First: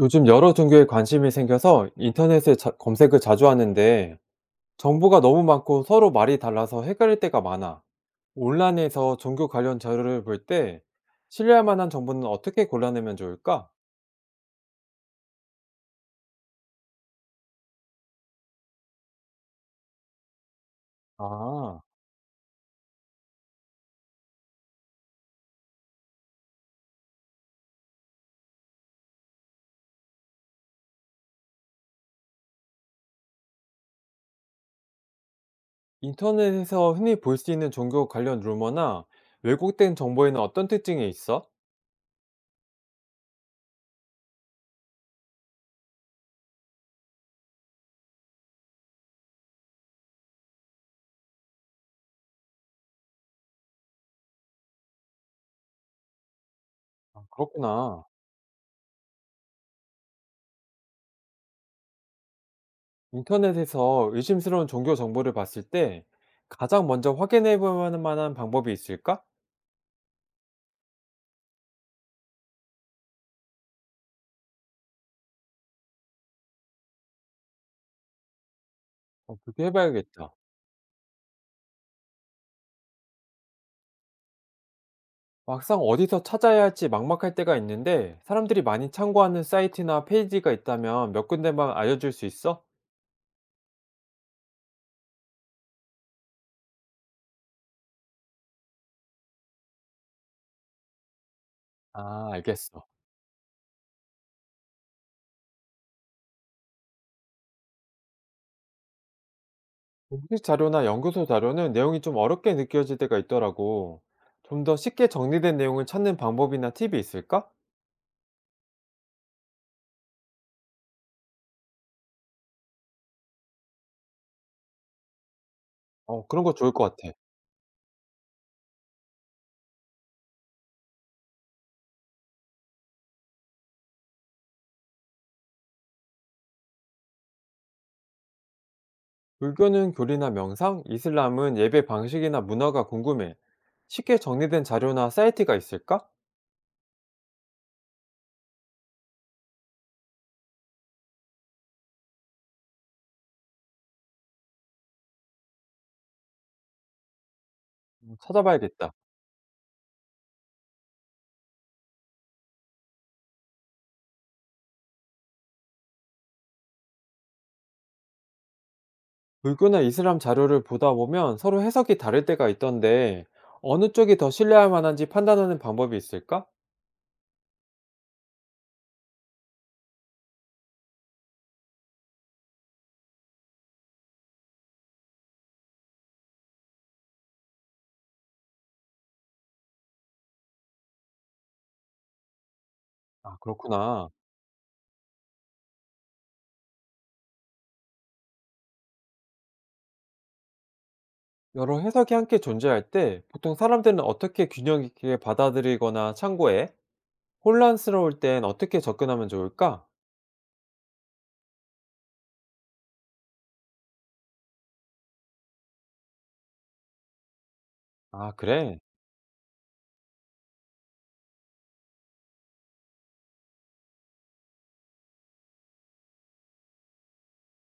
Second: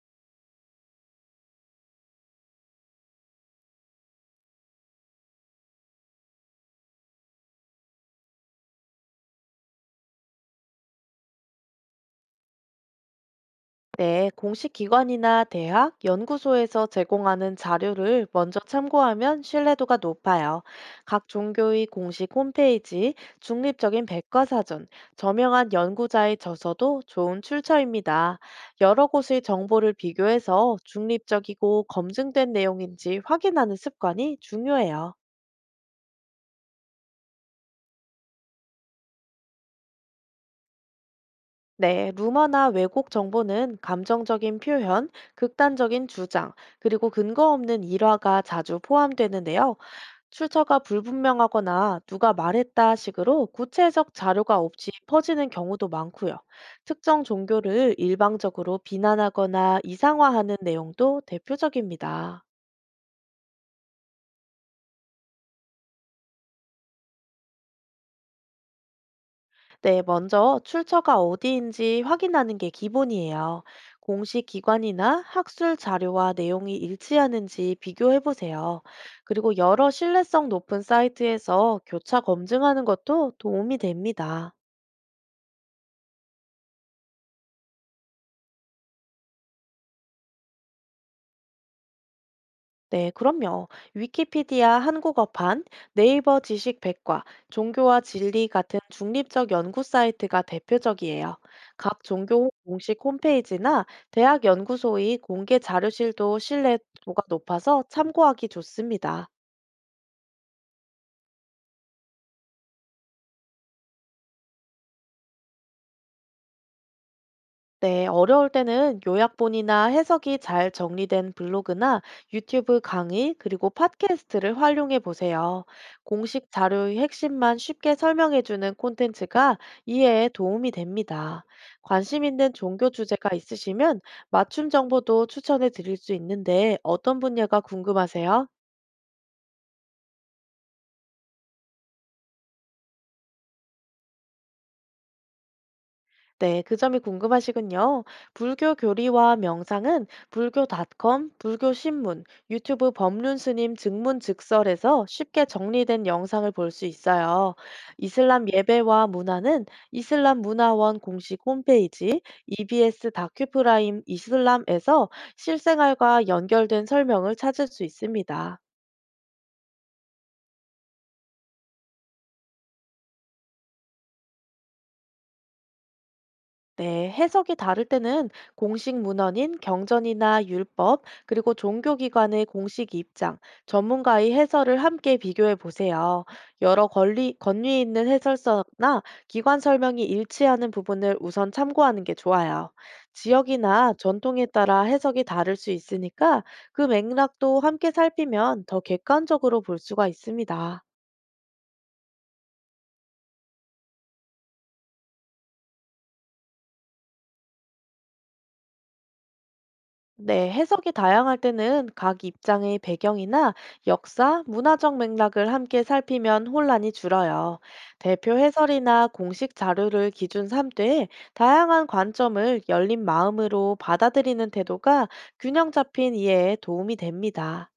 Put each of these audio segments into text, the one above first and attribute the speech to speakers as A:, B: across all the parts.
A: 요즘 여러 종교에 관심이 생겨서 인터넷에 검색을 자주 하는데 정보가 너무 많고 서로 말이 달라서 헷갈릴 때가 많아. 온라인에서 종교 관련 자료를 볼 때 신뢰할 만한 정보는 어떻게 골라내면 좋을까?
B: 네, 공식 기관이나 대학, 연구소에서 제공하는 자료를 먼저 참고하면 신뢰도가 높아요. 각
A: 아,
B: 종교의 공식 홈페이지, 중립적인 백과사전, 저명한 연구자의 저서도 좋은 출처입니다. 여러 곳의 정보를 비교해서 중립적이고 검증된 내용인지 확인하는 습관이 중요해요.
A: 인터넷에서 흔히 볼 수 있는 종교 관련 루머나 왜곡된 정보에는 어떤 특징이 있어?
B: 네, 루머나 왜곡 정보는 감정적인 표현, 극단적인 주장, 그리고 근거 없는 일화가 자주 포함되는데요. 출처가 불분명하거나 누가 말했다 식으로 구체적 자료가 없이 퍼지는 경우도 많고요. 특정
A: 아,
B: 종교를
A: 그렇구나.
B: 일방적으로 비난하거나 이상화하는 내용도 대표적입니다.
A: 인터넷에서 의심스러운 종교 정보를 봤을 때 가장 먼저 확인해 볼 만한 방법이 있을까?
B: 네, 먼저 출처가 어디인지 확인하는 게 기본이에요. 공식 기관이나 학술 자료와 내용이 일치하는지 비교해 보세요.
A: 어,
B: 그리고
A: 그렇게
B: 여러
A: 해봐야겠다.
B: 신뢰성 높은 사이트에서 교차 검증하는 것도 도움이 됩니다.
A: 막상 어디서 찾아야 할지 막막할 때가 있는데 사람들이 많이 참고하는 사이트나 페이지가 있다면 몇 군데만 알려줄 수 있어?
B: 네, 그럼요. 위키피디아 한국어판, 네이버 지식백과, 종교와 진리 같은 중립적 연구 사이트가 대표적이에요. 각
A: 아,
B: 종교
A: 알겠어.
B: 공식 홈페이지나 대학 연구소의 공개 자료실도 신뢰도가 높아서 참고하기 좋습니다.
A: 공식 자료나 연구소 자료는 내용이 좀 어렵게 느껴질 때가 있더라고. 좀 더 쉽게 정리된 내용을 찾는 방법이나 팁이 있을까?
B: 네, 어려울 때는 요약본이나 해석이 잘 정리된 블로그나 유튜브 강의, 그리고 팟캐스트를 활용해 보세요.
A: 어, 그런
B: 공식
A: 거 좋을 것
B: 자료의
A: 같아.
B: 핵심만 쉽게 설명해주는 콘텐츠가 이해에 도움이 됩니다. 관심 있는 종교 주제가 있으시면 맞춤 정보도 추천해 드릴 수 있는데 어떤 분야가 궁금하세요?
A: 불교는 교리나 명상, 이슬람은 예배 방식이나 문화가 궁금해. 쉽게 정리된 자료나 사이트가 있을까?
B: 네, 그 점이 궁금하시군요. 불교 교리와 명상은 불교닷컴, 불교신문, 유튜브 법륜스님 증문즉설에서 쉽게 정리된 영상을 볼 수 있어요. 이슬람
A: 찾아봐야겠다.
B: 예배와 문화는 이슬람 문화원 공식 홈페이지, EBS 다큐프라임 이슬람에서 실생활과 연결된 설명을 찾을 수 있습니다.
A: 불교나 이슬람 자료를 보다 보면 서로 해석이 다를 때가 있던데, 어느 쪽이 더 신뢰할 만한지 판단하는 방법이 있을까?
B: 네, 해석이 다를 때는 공식 문헌인 경전이나 율법, 그리고 종교기관의 공식 입장, 전문가의 해설을 함께 비교해 보세요. 여러 권리, 권위 있는 해설서나 기관 설명이 일치하는 부분을 우선 참고하는 게 좋아요.
A: 아,
B: 지역이나
A: 그렇구나.
B: 전통에 따라 해석이 다를 수 있으니까 그 맥락도 함께 살피면 더 객관적으로 볼 수가 있습니다.
A: 여러 해석이 함께 존재할 때 보통 사람들은 어떻게 균형 있게 받아들이거나 참고해? 혼란스러울 땐 어떻게 접근하면 좋을까?
B: 네, 해석이 다양할 때는 각 입장의 배경이나 역사, 문화적 맥락을 함께 살피면 혼란이 줄어요.
A: 아,
B: 대표
A: 그래.
B: 해설이나 공식 자료를 기준 삼되 다양한 관점을 열린 마음으로 받아들이는 태도가 균형 잡힌 이해에 도움이 됩니다.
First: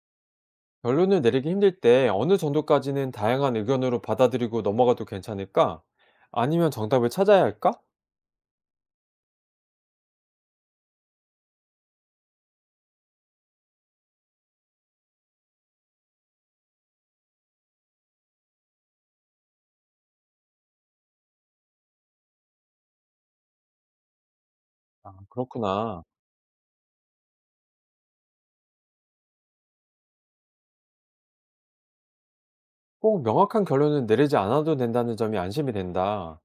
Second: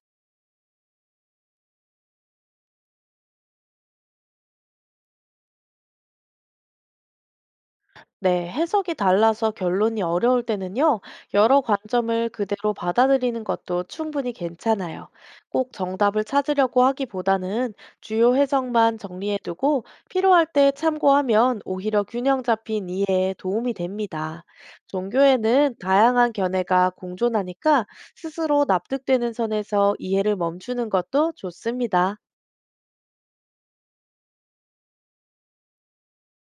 A: 결론을 내리기 힘들 때 어느 정도까지는 다양한 의견으로 받아들이고 넘어가도 괜찮을까? 아니면 정답을 찾아야 할까?
B: 네, 해석이 달라서 결론이 어려울 때는요, 여러 관점을 그대로 받아들이는 것도 충분히 괜찮아요. 꼭 정답을 찾으려고 하기보다는 주요 해석만 정리해두고 필요할 때 참고하면 오히려 균형 잡힌 이해에 도움이 됩니다.
A: 아,
B: 종교에는
A: 그렇구나.
B: 다양한 견해가 공존하니까 스스로 납득되는 선에서 이해를 멈추는 것도 좋습니다.
A: 꼭 명확한 결론을 내리지 않아도 된다는 점이 안심이 된다.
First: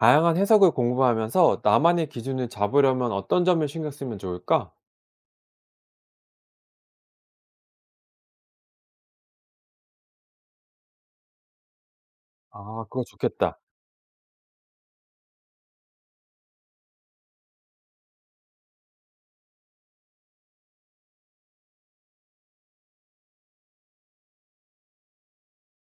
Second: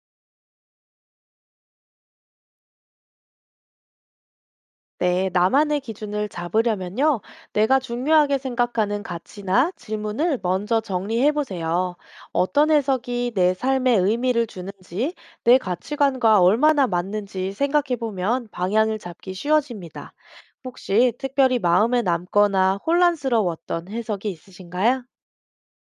A: 다양한 해석을 공부하면서 나만의 기준을 잡으려면 어떤 점을 신경 쓰면 좋을까?
B: 네, 나만의 기준을 잡으려면요, 내가 중요하게 생각하는 가치나 질문을 먼저 정리해 보세요. 어떤
A: 아, 그거
B: 해석이 내
A: 좋겠다.
B: 삶의 의미를 주는지, 내 가치관과 얼마나 맞는지 생각해 보면 방향을 잡기 쉬워집니다. 혹시 특별히 마음에 남거나 혼란스러웠던 해석이 있으신가요?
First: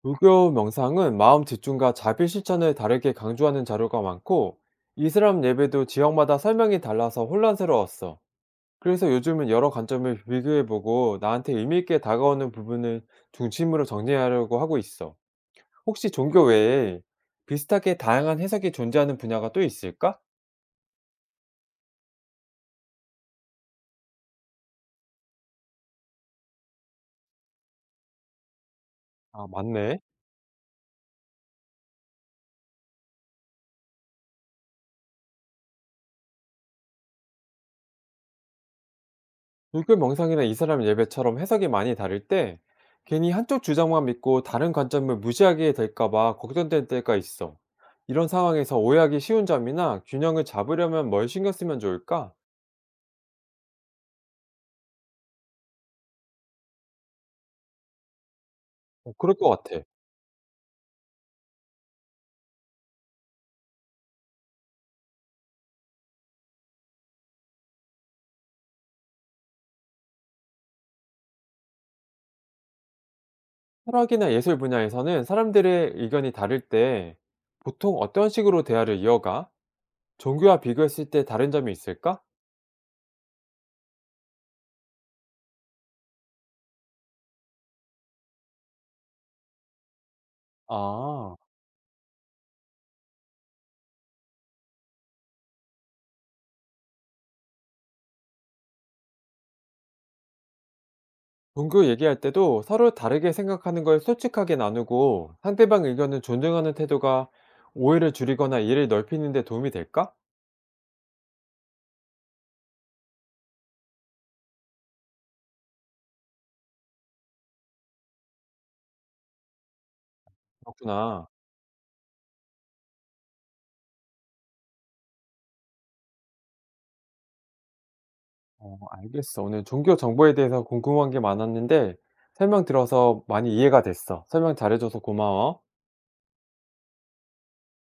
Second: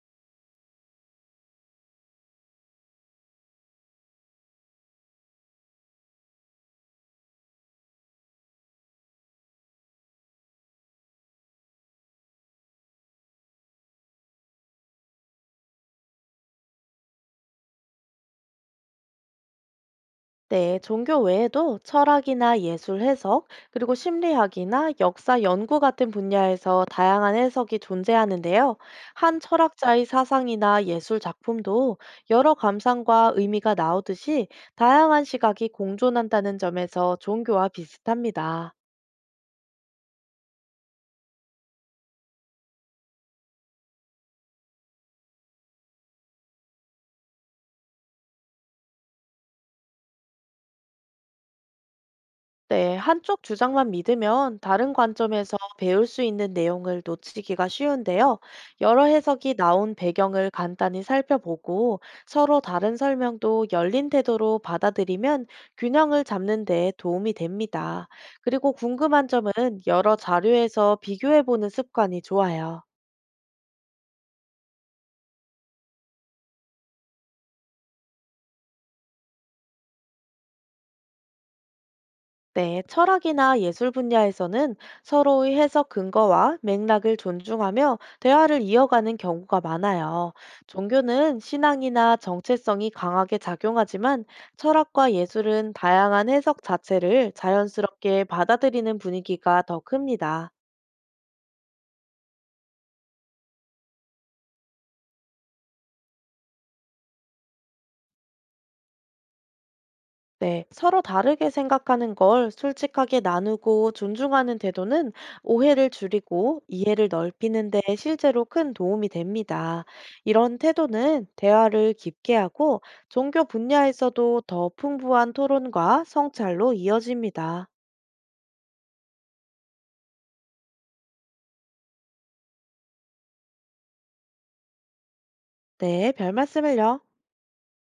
A: 불교 명상은 마음 집중과 자비 실천을 다르게 강조하는 자료가 많고, 이슬람 예배도 지역마다 설명이 달라서 혼란스러웠어. 그래서 요즘은 여러 관점을 비교해보고 나한테 의미있게 다가오는 부분을 중심으로 정리하려고 하고 있어. 혹시 종교 외에 비슷하게 다양한 해석이 존재하는 분야가 또 있을까?
B: 네, 종교 외에도 철학이나 예술 해석, 그리고 심리학이나 역사 연구 같은 분야에서 다양한 해석이 존재하는데요. 한
A: 아, 맞네.
B: 철학자의 사상이나 예술 작품도 여러 감상과 의미가 나오듯이 다양한 시각이 공존한다는 점에서 종교와 비슷합니다.
A: 불교 명상이나 이슬람 예배처럼 해석이 많이 다를 때 괜히 한쪽 주장만 믿고 다른 관점을 무시하게 될까 봐 걱정될 때가 있어. 이런 상황에서 오해하기 쉬운 점이나 균형을 잡으려면 뭘 신경 쓰면 좋을까?
B: 네, 한쪽 주장만 믿으면 다른 관점에서 배울 수 있는 내용을 놓치기가 쉬운데요. 여러
A: 어, 그럴 것
B: 해석이
A: 같아.
B: 나온 배경을 간단히 살펴보고 서로 다른 설명도 열린 태도로 받아들이면 균형을 잡는 데 도움이 됩니다. 그리고 궁금한 점은 여러 자료에서 비교해보는 습관이 좋아요.
A: 철학이나 예술 분야에서는 사람들의 의견이 다를 때 보통 어떤 식으로 대화를 이어가? 종교와 비교했을 때 다른 점이 있을까?
B: 네, 철학이나 예술 분야에서는 서로의 해석 근거와 맥락을 존중하며 대화를 이어가는 경우가 많아요.
A: 아.
B: 종교는 신앙이나 정체성이 강하게 작용하지만 철학과 예술은 다양한 해석 자체를 자연스럽게 받아들이는 분위기가 더 큽니다.
A: 종교 얘기할 때도 서로 다르게 생각하는 걸 솔직하게 나누고 상대방 의견을 존중하는 태도가 오해를 줄이거나 이해를 넓히는 데 도움이 될까?
B: 네, 서로 다르게 생각하는 걸 솔직하게 나누고 존중하는 태도는 오해를 줄이고 이해를 넓히는 데 실제로 큰 도움이 됩니다. 이런 태도는
A: 그렇구나.
B: 대화를 깊게 하고 종교 분야에서도 더 풍부한 토론과 성찰로 이어집니다.
A: 어, 알겠어. 오늘 종교 정보에 대해서 궁금한 게 많았는데 설명 들어서 많이 이해가 됐어. 설명 잘해줘서 고마워.
B: 네, 별 말씀을요.